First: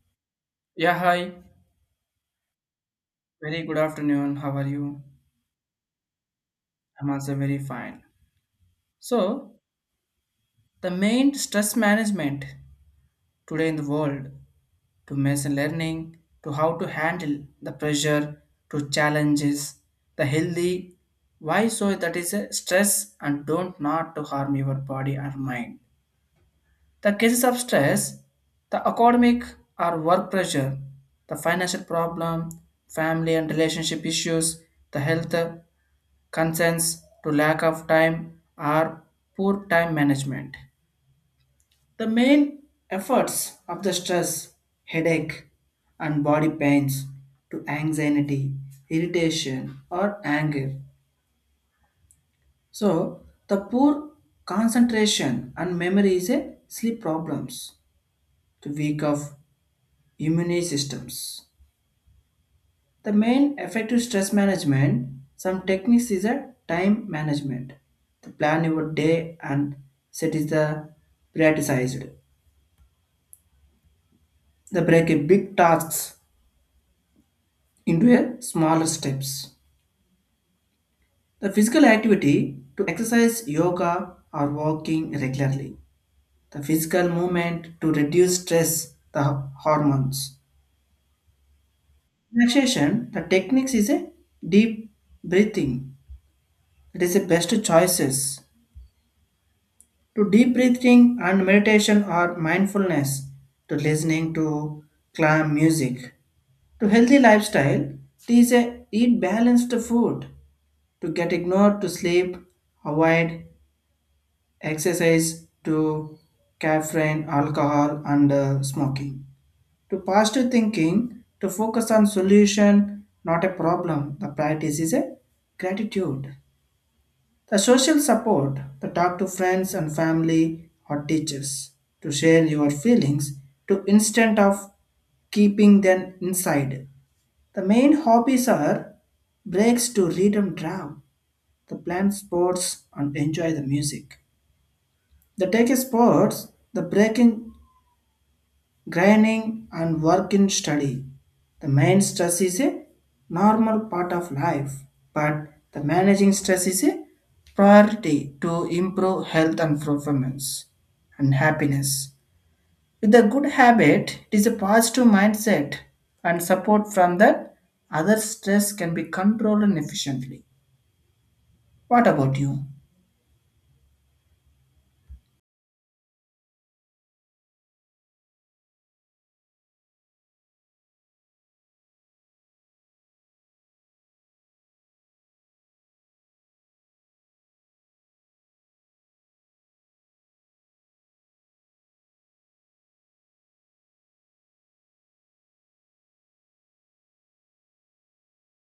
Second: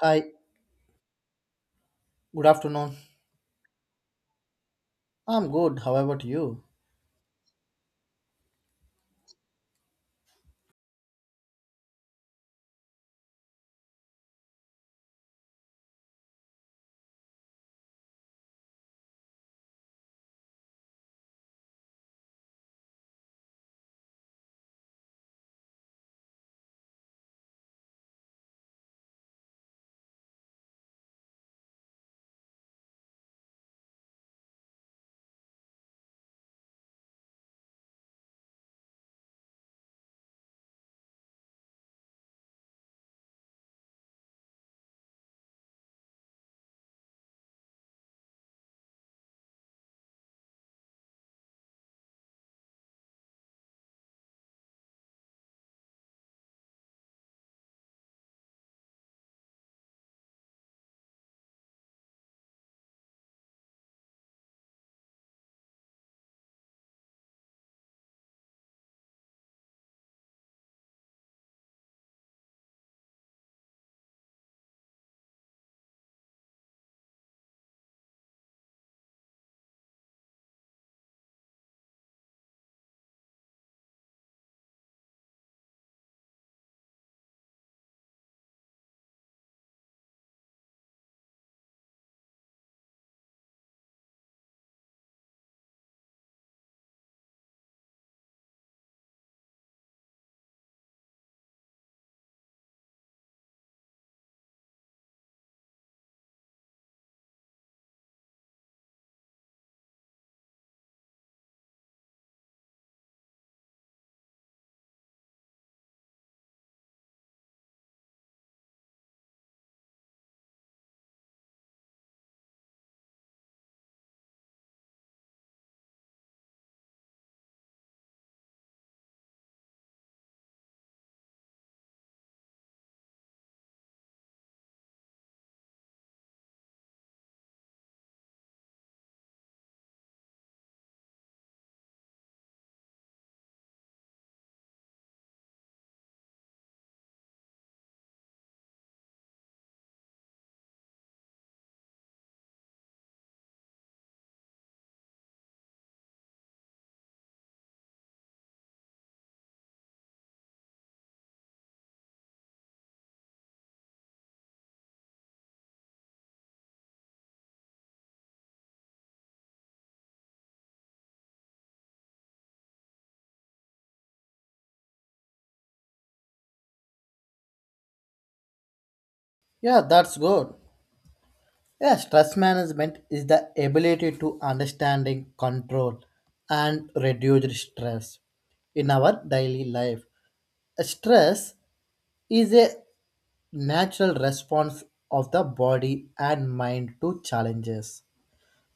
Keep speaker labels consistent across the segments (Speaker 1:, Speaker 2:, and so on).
Speaker 1: Hi,
Speaker 2: Yeah, hi.
Speaker 1: good afternoon.
Speaker 2: Very good afternoon. How are you?
Speaker 1: I'm good. How about you?
Speaker 2: I'm also very fine. So, the main stress management today in the world to machine learning, to how to handle the pressure, to challenges, the healthy. Why so that is a stress and don't not to harm your body or mind. The cases of stress, the academic or work pressure, the financial problem, family and relationship issues, the health concerns to lack of time or poor time management. The main efforts of the stress, headache, and body pains to anxiety, irritation, or anger. So, the poor concentration and memory is a sleep problems to weak of immune systems. The main effective stress management, some techniques is a time management. The plan your day and set is the prioritized. The break a big tasks into a smaller steps. The physical activity to exercise yoga or walking regularly. The physical movement to reduce stress, the hormones. Relaxation, the techniques is a deep breathing. It is the best choices to deep breathing and meditation or mindfulness to listening to calm music to healthy lifestyle these eat balanced food to get ignored to sleep avoid exercise to caffeine alcohol and smoking to positive thinking to focus on solution not a problem, the practice is a gratitude, the social support, the talk to friends and family or teachers, to share your feelings, to instead of keeping them inside. The main hobbies are breaks to read and draw, the plan sports and enjoy the music. The take sports, the breaking grinding and work in study. The main stress is a normal part of life, but the managing stress is a priority to improve health and performance and happiness. With a good habit, it is a positive mindset and support from that other stress can be controlled and efficiently. What about you?
Speaker 1: Yeah, that's good. Yeah, stress management is the ability to understanding, control, and reduce stress in our daily life. Stress is a natural response of the body and mind to challenges,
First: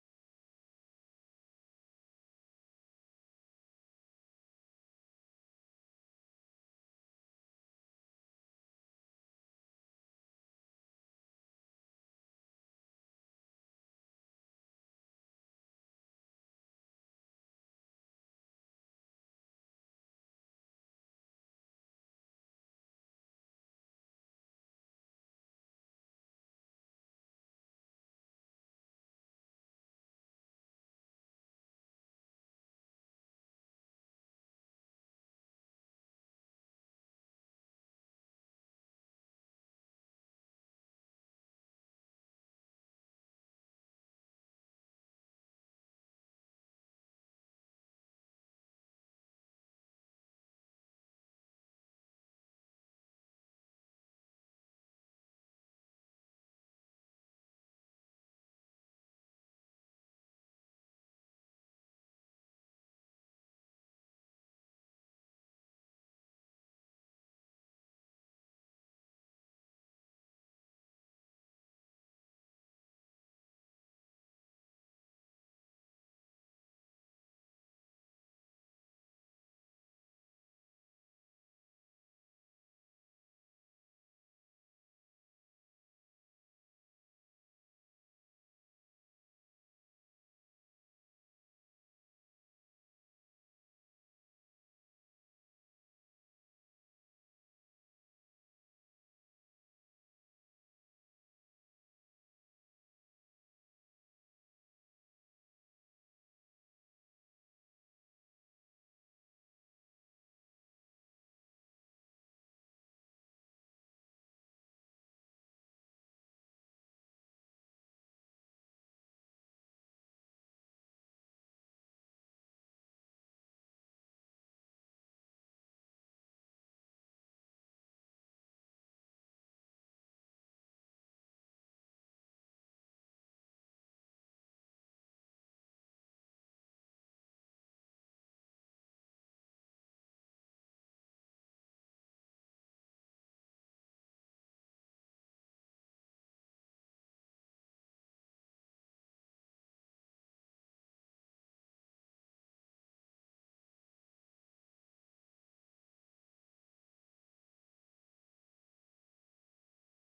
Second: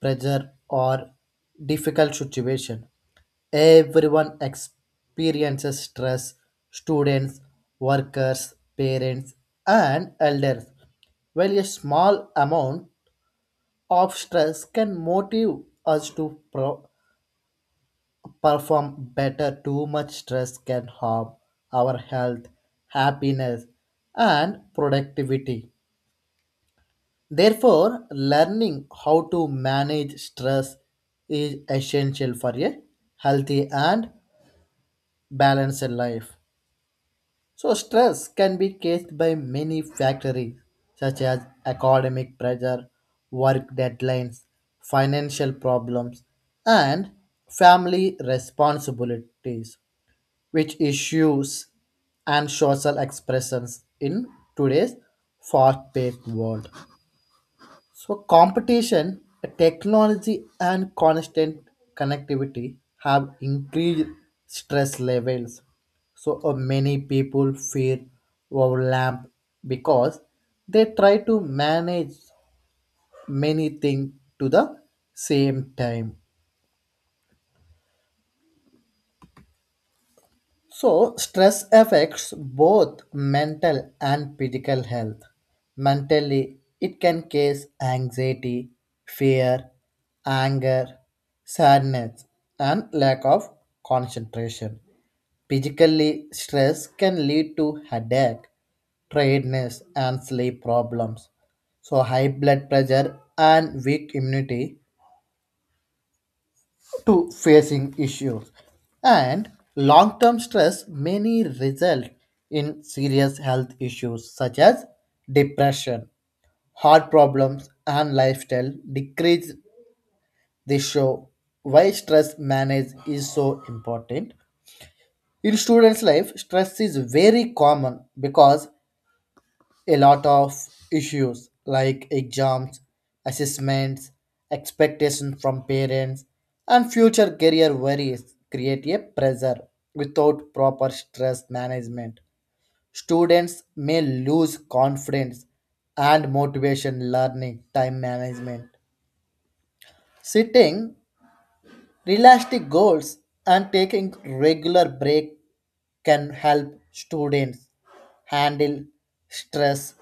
Speaker 1: pressure, or difficult situation. Everyone experiences stress students, workers, parents, and elders. While a small amount of stress can motivate us to perform better, too much stress can harm our health, happiness, and productivity. Therefore, learning how to manage stress is essential for a healthy and balanced life. So stress can be caused by many factors such as academic pressure, work deadlines, financial problems, and family responsibilities, which issues and social expressions in today's fast-paced world. So, competition, technology, and constant connectivity have increased stress levels. So, many people fear overwhelm because they try to manage many things to the same time. So, stress affects both mental and physical health. Mentally, it can cause anxiety, fear, anger, sadness, and lack of concentration. Physically, stress can lead to headache, tiredness, and sleep problems. So, high blood pressure and weak immunity to facing issues and long-term stress many result in serious health issues such as depression, heart problems, and lifestyle decrease. They show why stress manage is so important. In students life, stress is very common because a lot of issues like exams, assessments, expectations from parents, and future career worries create a pressure without proper stress management. Students may lose confidence and motivation learning time management. Setting realistic goals and taking regular break can help students handle stress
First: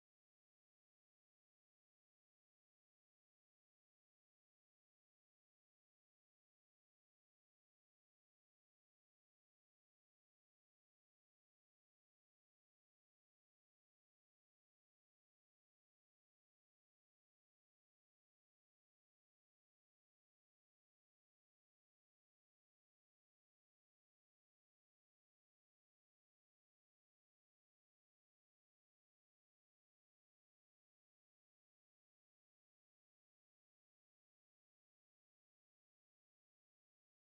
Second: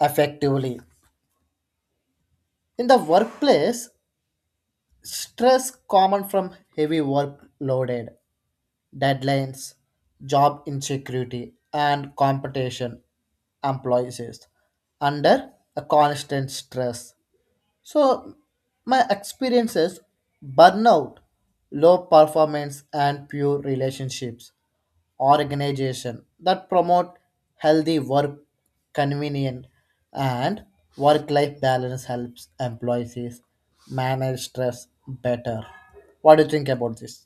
Speaker 1: effectively. In the workplace, stress common from heavy workloaded, deadlines, job insecurity, and competition employees is under a constant stress. So my experiences burnout, low performance and pure relationships organization that promote healthy work convenient and work life balance helps employees manage stress better. What do you think about this?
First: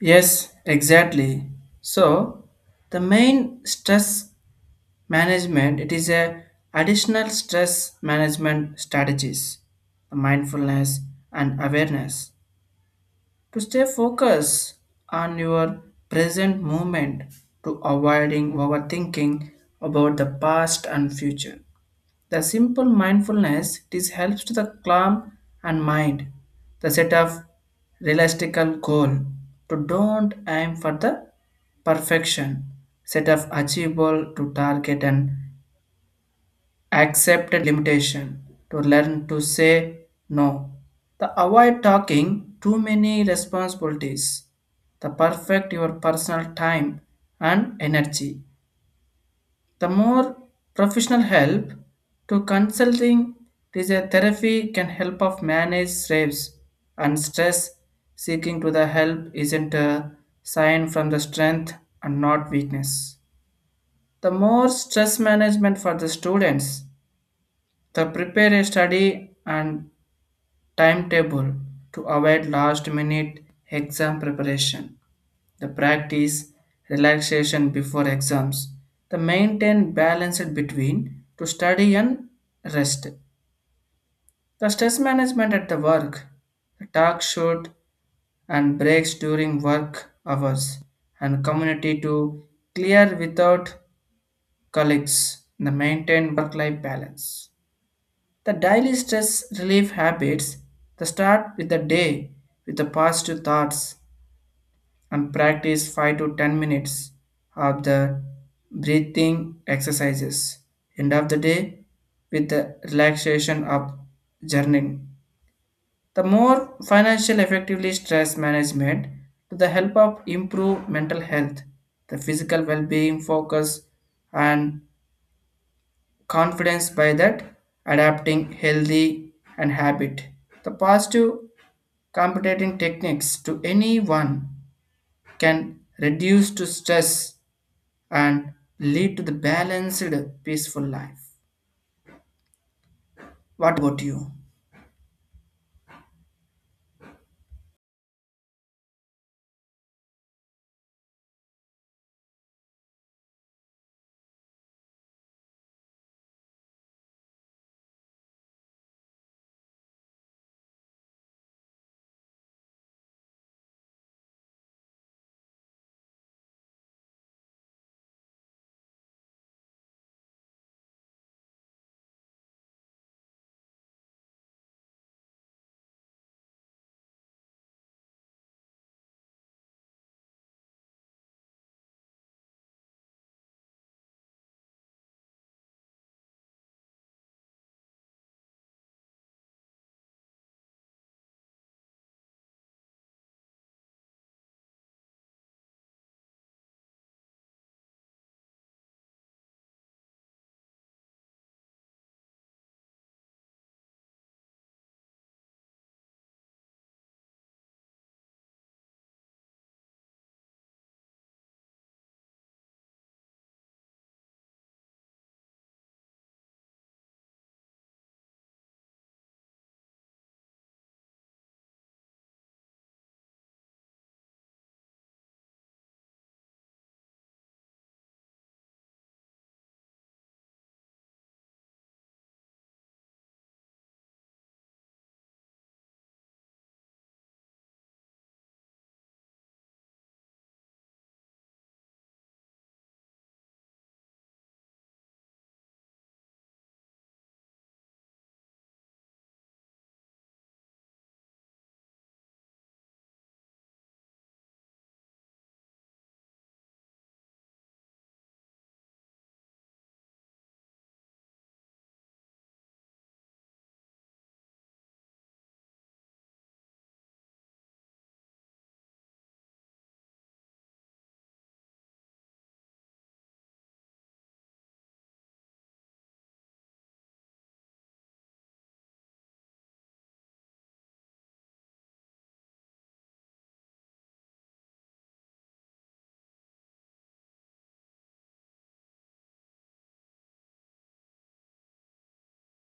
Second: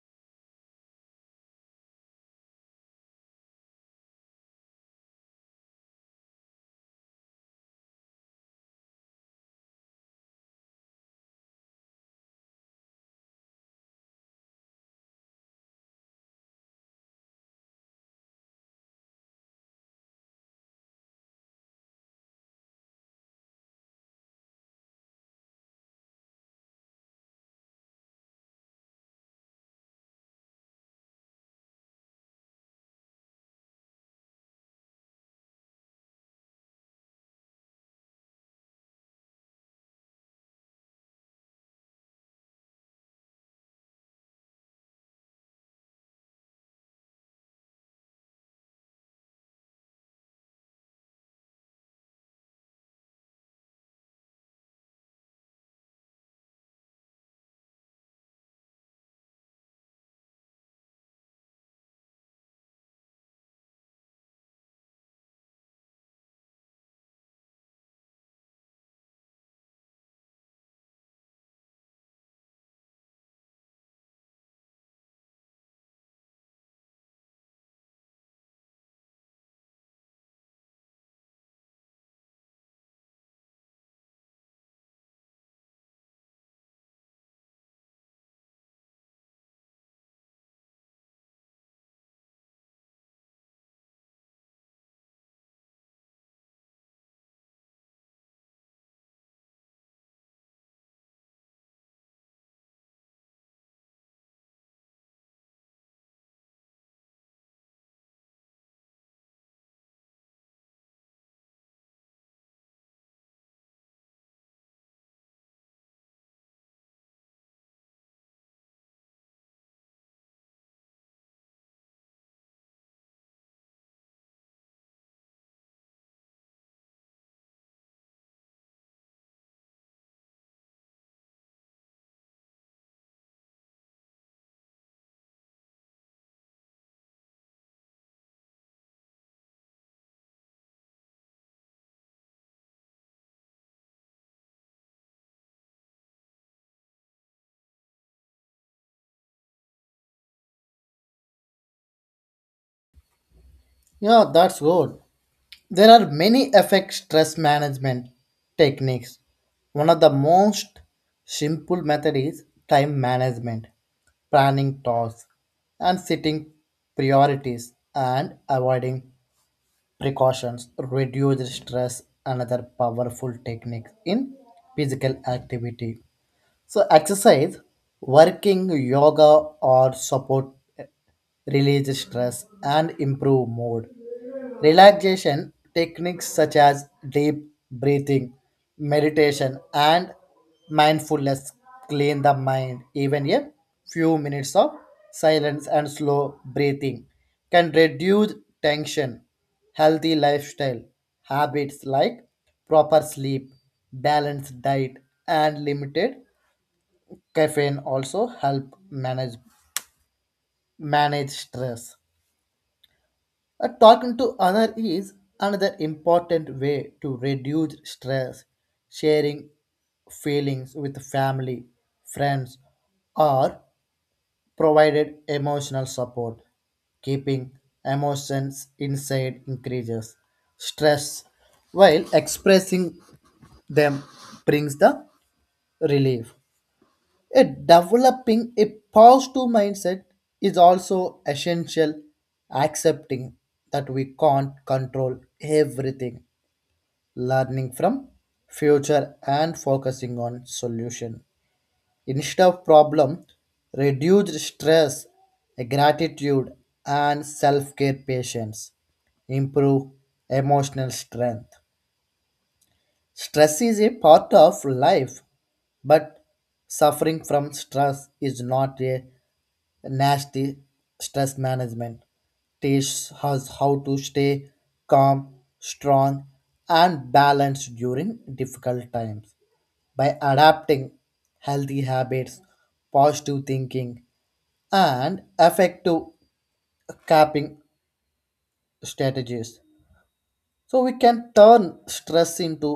Speaker 2: Yes, exactly. So, the main stress management it is a additional stress management strategies, mindfulness and awareness to stay focused on your present moment, to avoiding overthinking about the past and future. The simple mindfulness it is helps to the calm and mind. The set of realistic goal to don't aim for the perfection, set of achievable to target and accept a limitation, to learn to say no. The avoid talking too many responsibilities, the perfect your personal time and energy. The more professional help to consulting is a therapy can help of manage stress and stress. Seeking to the help isn't a sign from the strength and not weakness. The more stress management for the students, the prepare a study and timetable to avoid last minute exam preparation. The practice relaxation before exams. The maintain balance between to study and rest. The stress management at the work. The talk shoot and breaks during work hours and community to clear without colleagues. The maintain work life balance. The daily stress relief habits, the start with the day with the positive thoughts and practice 5 to 10 minutes of the breathing exercises. End of the day with the relaxation of journaling. The more financial effectively stress management to the help of improve mental health, the physical well-being focus and confidence by that adapting healthy and habit, the positive competing techniques to anyone can reduce to stress and lead to the balanced peaceful life. What about you?
Speaker 1: Yeah, that's good. There are many effect stress management techniques. One of the most simple method is time management, planning tasks and setting priorities and avoiding precautions reduce stress. Another powerful technique in physical activity. So, exercise, working, yoga, or support release stress and improve mood. Relaxation techniques such as deep breathing, meditation, and mindfulness clean the mind. Even a few minutes of silence and slow breathing can reduce tension. Healthy lifestyle habits like proper sleep, balanced diet, and limited caffeine also help manage stress. Talking to other is another important way to reduce stress. Sharing feelings with family, friends, or provided emotional support. Keeping emotions inside increases stress, while expressing them brings the relief. A developing a positive mindset is also essential, accepting that we can't control everything, learning from future and focusing on solution. Instead of problem, reduce stress, gratitude and self-care patience improve emotional strength. Stress is a part of life, but suffering from stress is not a nasty. Stress management teaches us how to stay calm, strong, and balanced during difficult times. By adapting healthy habits, positive thinking, and effective coping strategies, so we can turn stress into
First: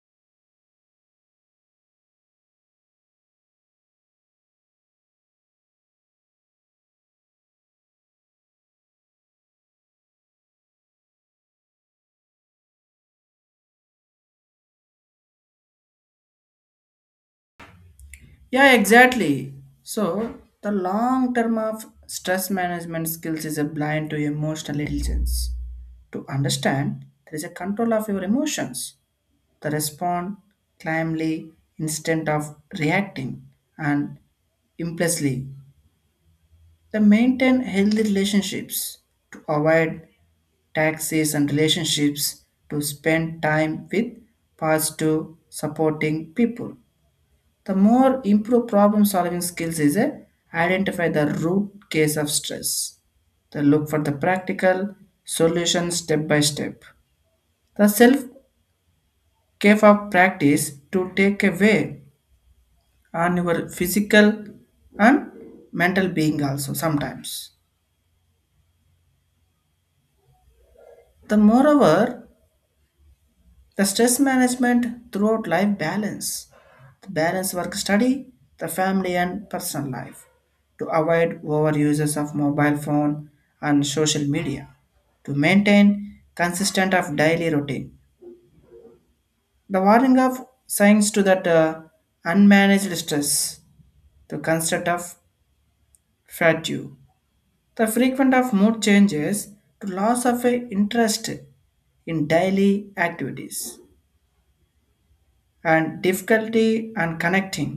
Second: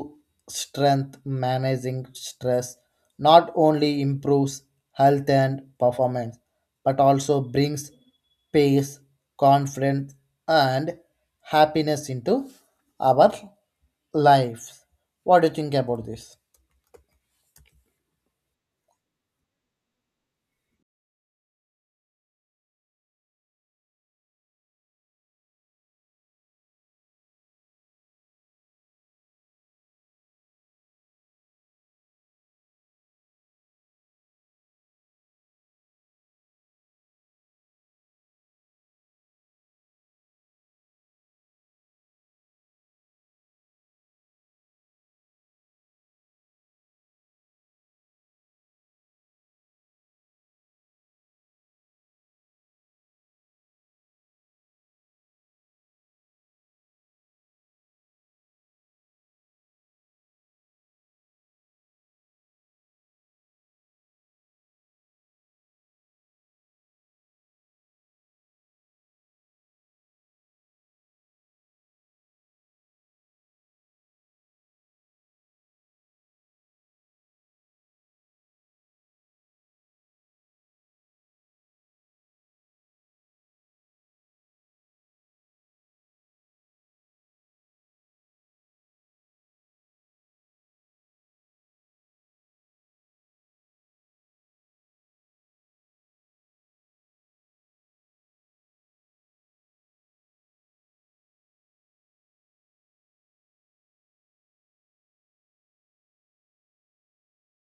Speaker 1: strength. Managing stress not only improves health and performance, but also brings peace, confidence, and happiness into our lives. What do you think about this?
Speaker 2: Yeah, exactly. So, the long term of stress management skills is a blind to emotional intelligence to understand there is a control of your emotions, the respond calmly instead of reacting and impulsively. They maintain healthy relationships to avoid taxes and relationships, to spend time with positive supporting people. The more improved problem solving skills is a identify the root case of stress. They look for the practical solution step by step. The self care of practice to take away on your physical and mental being also sometimes. The moreover, the stress management throughout life balance, the balance work study, the family and personal life to avoid overuses of mobile phone and social media, to maintain consistent of daily routine. The warning of signs to that unmanaged stress, the concept of fatigue, the frequent of mood changes to loss of a interest in daily activities and difficulty and connecting.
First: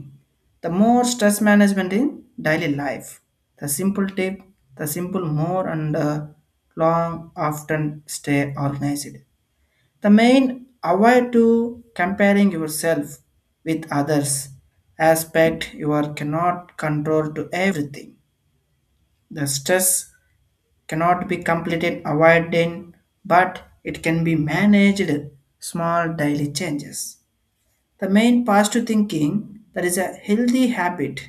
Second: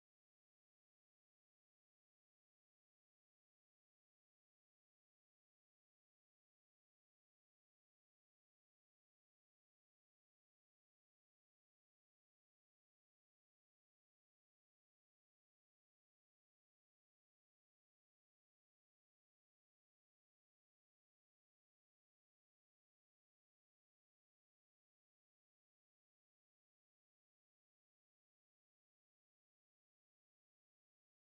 Speaker 2: The more stress management in daily life. The simple tip, the simple more and long often stay organized. The main avoid to comparing yourself with others, aspect you are cannot control to everything. The stress cannot be completed avoided, but it can be managed small daily changes. The main positive thinking that is a healthy habit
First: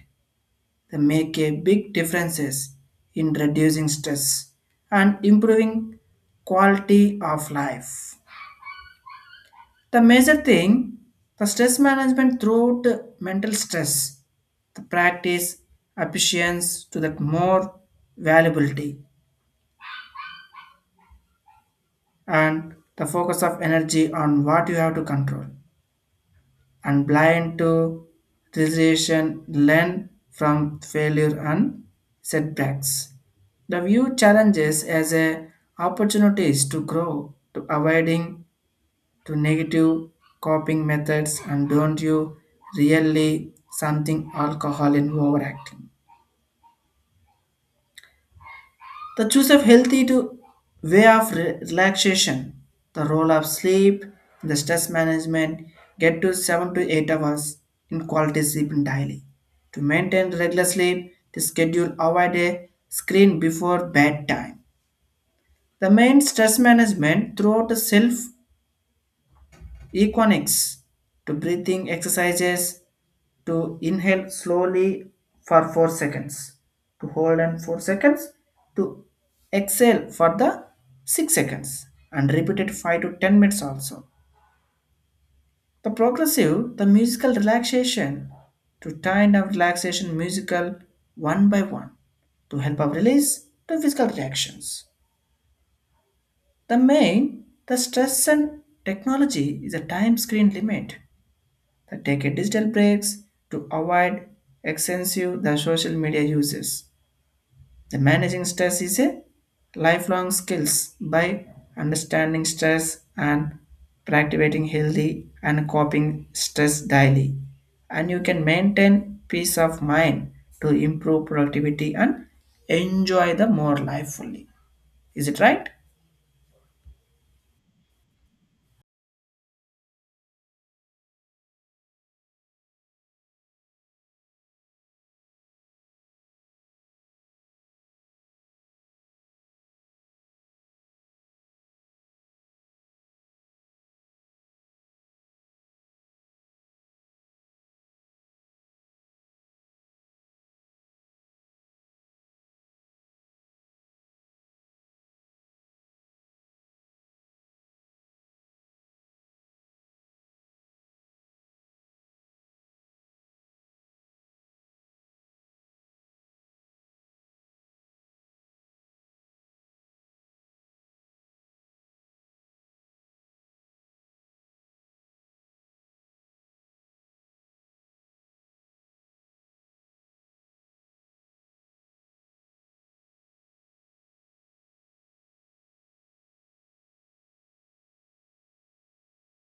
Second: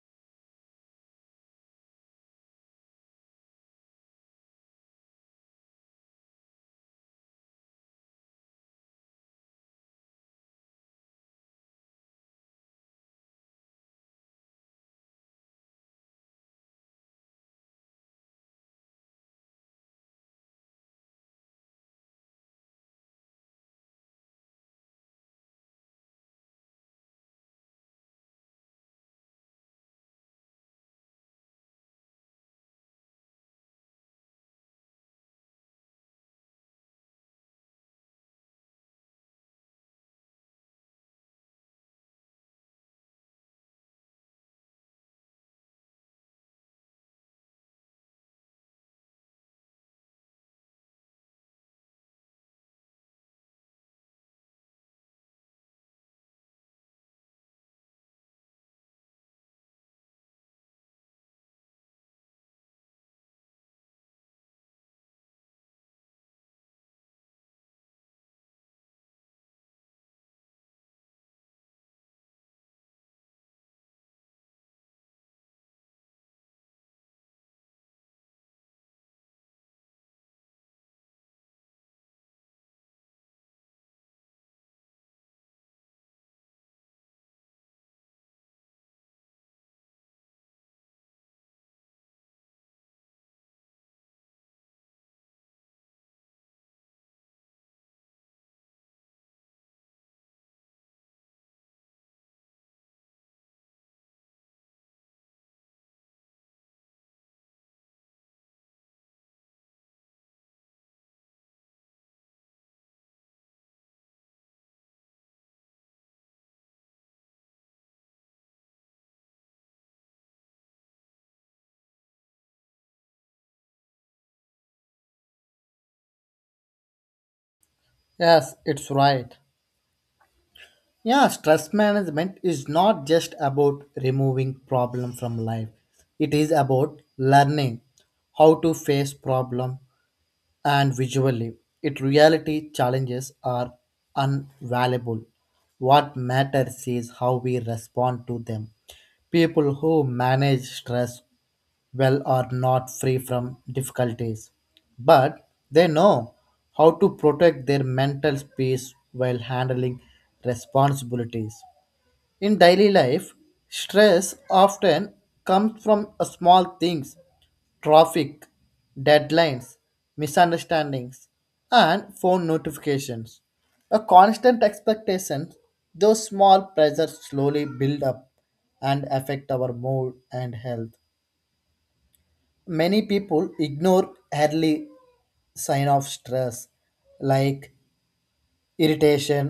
Speaker 2: that make a big differences in reducing stress and improving quality of life. The major thing, the stress management throughout the mental stress, the practice appreciates to that more valuability and the focus of energy on what you have to control and blind to realization, learn from failure and setbacks, the view challenges as a opportunities to grow, to avoiding to negative coping methods and don't you really something alcohol in overacting. The choice of healthy to way of relaxation, the role of sleep, the stress management, get to 7 to 8 hours in quality sleep daily. To maintain regular sleep, the schedule avoid a screen before bedtime. The main stress management throughout the self economics to breathing exercises to inhale slowly for 4 seconds, to hold and 4 seconds, to exhale for the 6 seconds and repeat it 5 to 10 minutes, also the progressive the musical relaxation to time our relaxation musical one by one to help our release the physical reactions. The main the stress and technology is a time screen limit. They take a digital breaks to avoid extensive the social media uses. The managing stress is a lifelong skills by understanding stress and practicing healthy and coping stress daily. And you can maintain peace of mind to improve productivity and enjoy the more life fully. Is it right?
Speaker 1: Yes, it's right. Yeah, stress management is not just about removing problem from life. It is about learning how to face problem, and visually. It reality challenges are invaluable. What matters is how we respond to them. People who manage stress well are not free from difficulties, but they know how to protect their mental peace while handling responsibilities. In daily life, stress often comes from small things traffic, deadlines, misunderstandings, and phone notifications. A constant expectation, those small pressures slowly build up and affect our mood and health. Many people ignore early sign of stress like irritation,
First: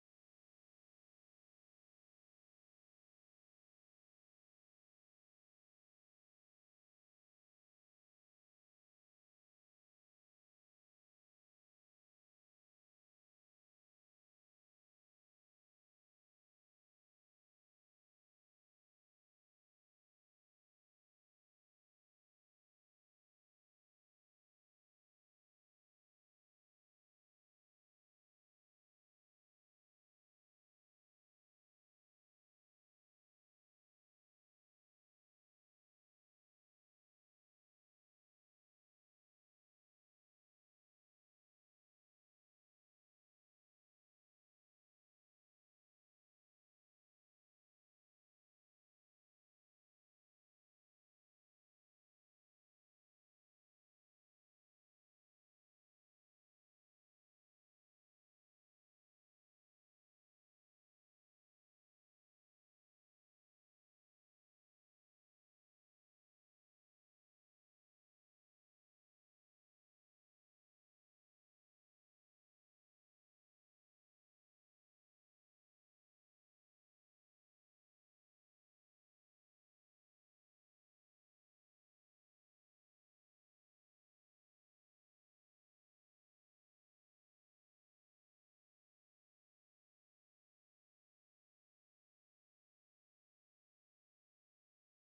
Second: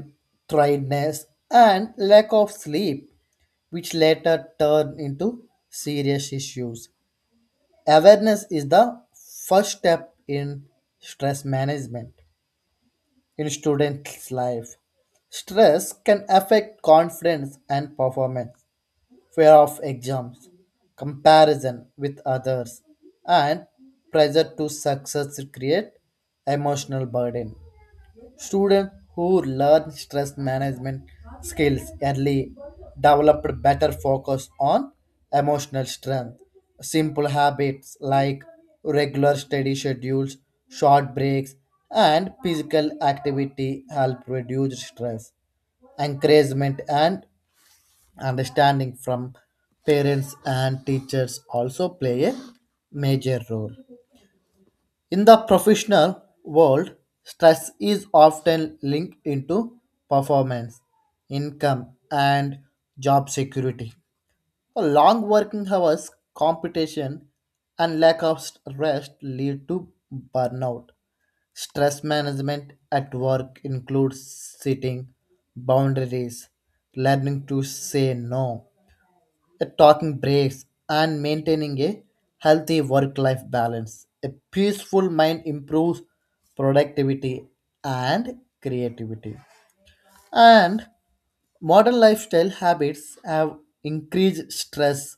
Speaker 1: tiredness, and lack of sleep which later turn into serious issues. Awareness is the first step in stress management in students' life. Stress can affect confidence and performance, fear of exams, comparison with others, and pressure to success create emotional burden. Students who learn stress management skills early develop better focus on emotional strength. Simple habits like regular study schedules, short breaks, and physical activity help reduce stress. Encouragement and understanding from parents and teachers also play a major role. In the professional world, stress is often linked into performance, income, and job security. The long working hours, competition, and lack of rest lead to burnout. Stress management at work includes setting boundaries, learning to say no, talking breaks, and maintaining a healthy work life balance. A peaceful mind improves productivity and creativity. And modern lifestyle habits have increased stress,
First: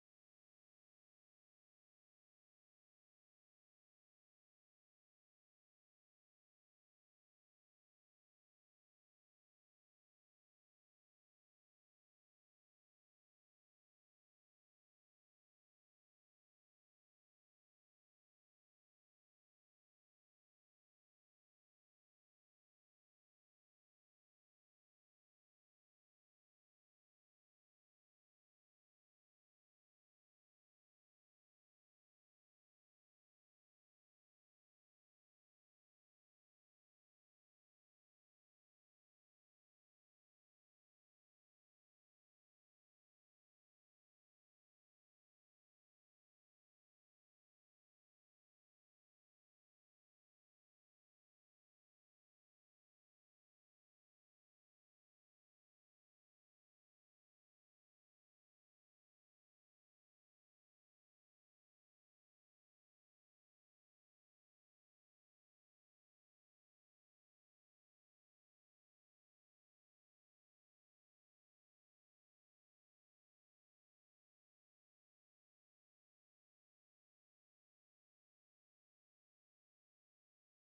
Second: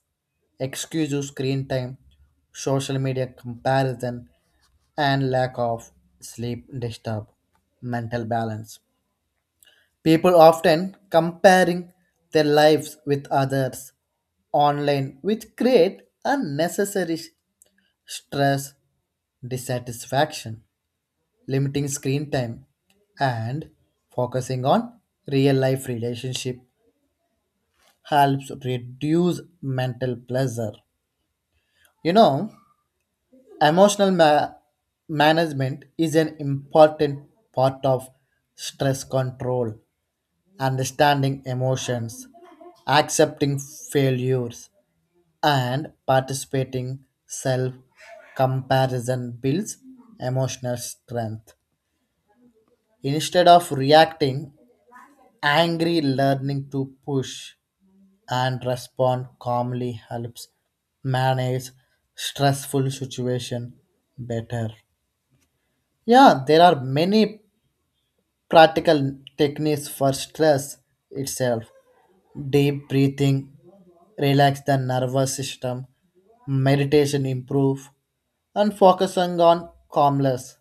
Speaker 1: excessive screen time, social media comparison, and lack of sleep disturb mental balance. People often comparing their lives with others online, which create unnecessary stress, dissatisfaction, limiting screen time, and focusing on real life relationship helps reduce mental pleasure. You know, emotional management is an important part of stress control understanding emotions, accepting failures, and participating self comparison builds emotional strength. Instead of reacting angry, learning to push and respond calmly helps manage stressful situation better. Yeah, there are many practical techniques for stress itself. Deep breathing relax the nervous system, meditation improve, and focusing on calmness.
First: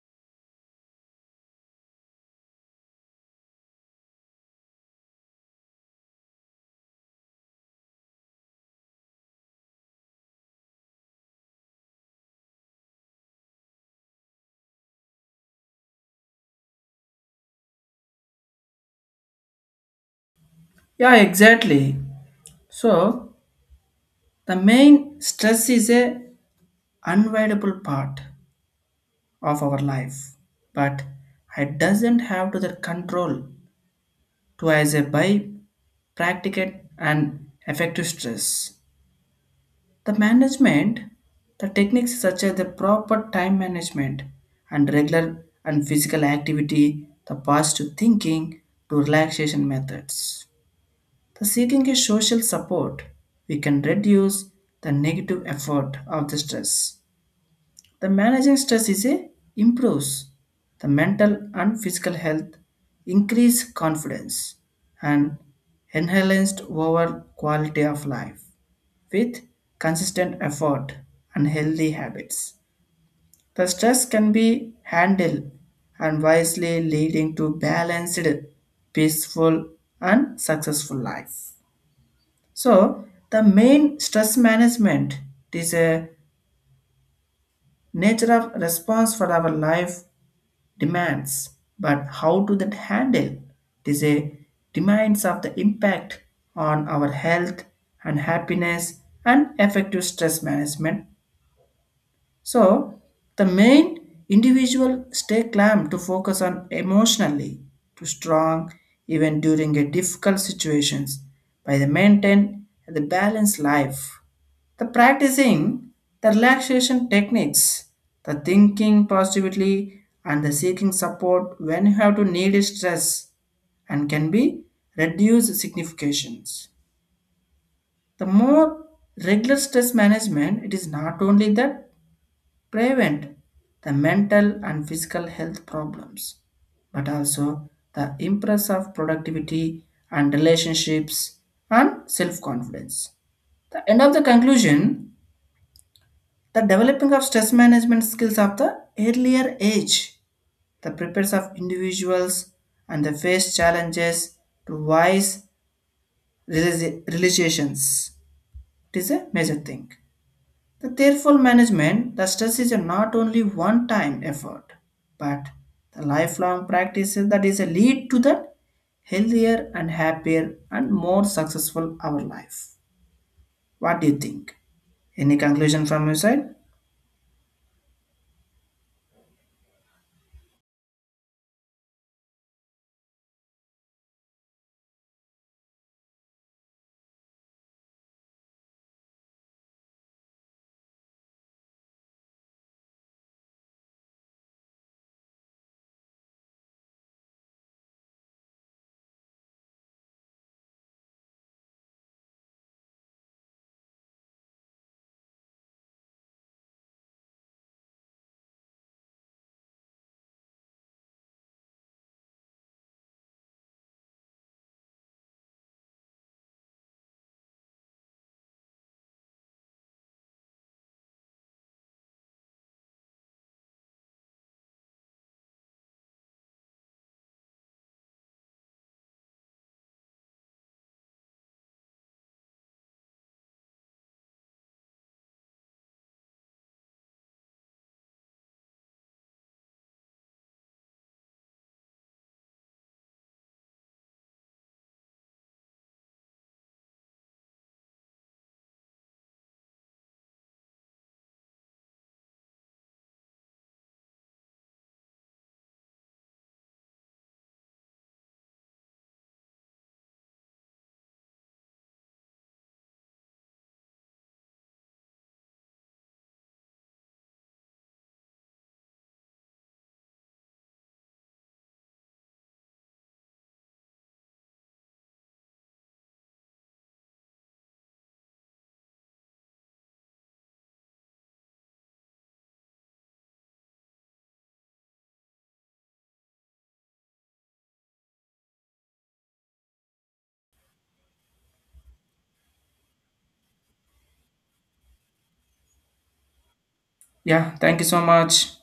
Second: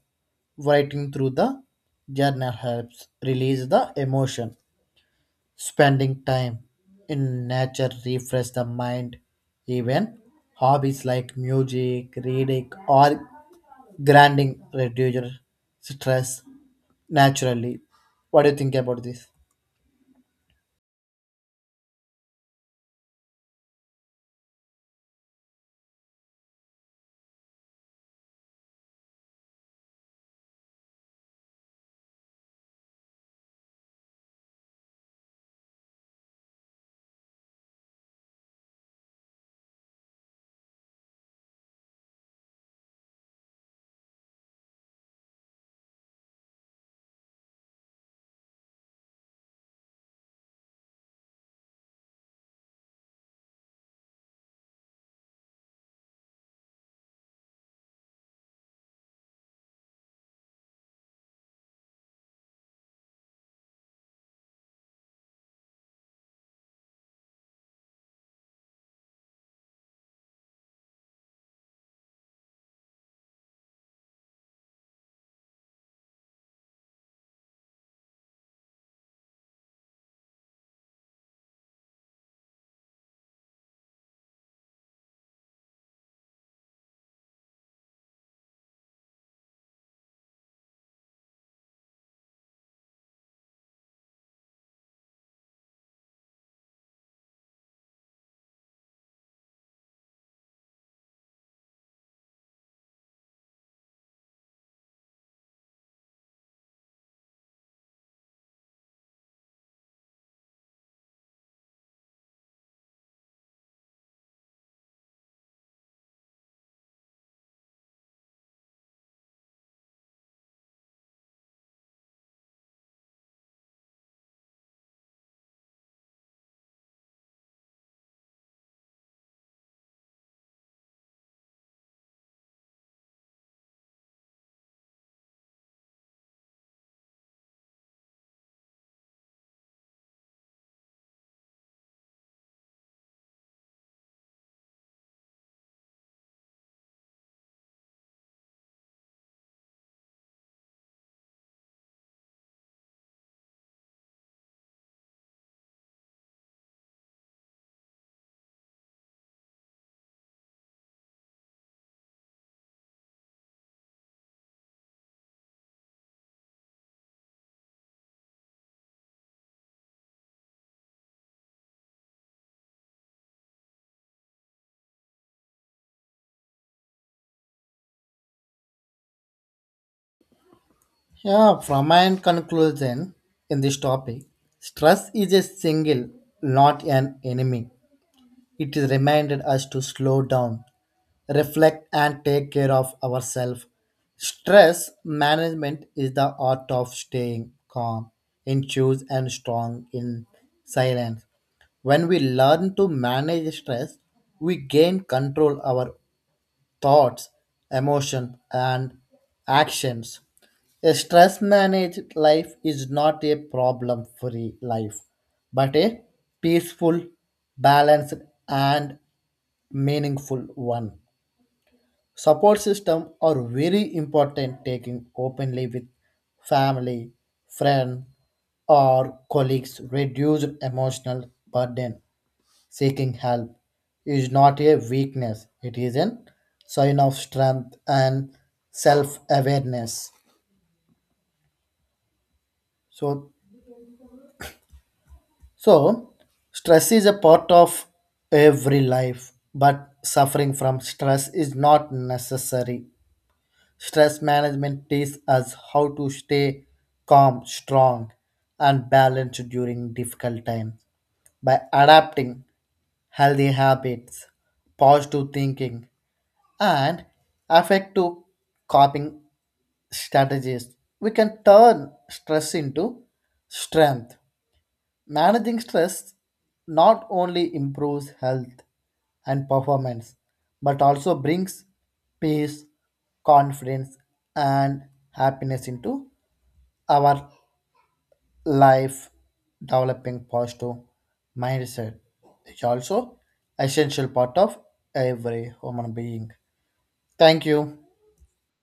Speaker 1: Writing through the journal helps release the emotion. Spending time in nature refresh the mind. Even hobbies like music, reading, or grinding reduce stress naturally. What do you think about this?
Speaker 2: Yeah, exactly. So, the main stress is a unavoidable part of our life. But it doesn't have to the control to as a by practicate and effective stress. The management, the techniques such as the proper time management and regular and physical activity, the positive thinking to relaxation methods. The seeking a social support, we can reduce the negative effort of the stress. The managing stress is a improves the mental and physical health, increase confidence, and enhanced overall quality of life with consistent effort and healthy habits. The stress can be handled and wisely leading to balanced, peaceful, and successful life. So, the main stress management is a nature of response for our life demands, but how do that handle? It is a demands of the impact on our health and happiness and effective stress management. So, the main individual stay calm to focus on emotionally to strong even during a difficult situations by the maintain the balanced life. The practicing the relaxation techniques, the thinking positively and the seeking support when you have to need stress, and can be reduced significations. The more regular stress management, it is not only that prevent the mental and physical health problems, but also the impress of productivity and relationships and self-confidence. The end of the conclusion, the developing of stress management skills of the earlier age, the prepares of individuals and the face challenges to wise realizations. It is a major thing. The careful management, the stress is not only one-time effort, but the lifelong practice that is a lead to the healthier and happier and more successful our life. What do you think? Any conclusion from your side?
Speaker 1: Yeah, from my end conclusion in this topic, stress is a single, not an enemy. It is reminded us to slow down, reflect, and take care of ourselves. Stress management is the art of staying calm, in choose and strong in silence. When we learn to manage stress, we gain control our thoughts, emotion, and actions. A stress managed life is not a problem free life, but a peaceful, balanced, and meaningful one. Support system are very important taking openly with family, friend, or colleagues reduce emotional burden. Seeking help is not a weakness, it is a sign of strength and self awareness. So, so, stress is a part of every life, but suffering from stress is not necessary. Stress management teaches us how to stay calm, strong, and balanced during difficult times by adapting healthy habits, positive thinking, and effective coping strategies. We can turn stress into strength. Managing stress not only improves health and performance, but also brings peace, confidence, and happiness into our life, developing positive mindset is also essential part of every human being. Thank
Speaker 2: Yeah,
Speaker 1: you.
Speaker 2: thank you so much.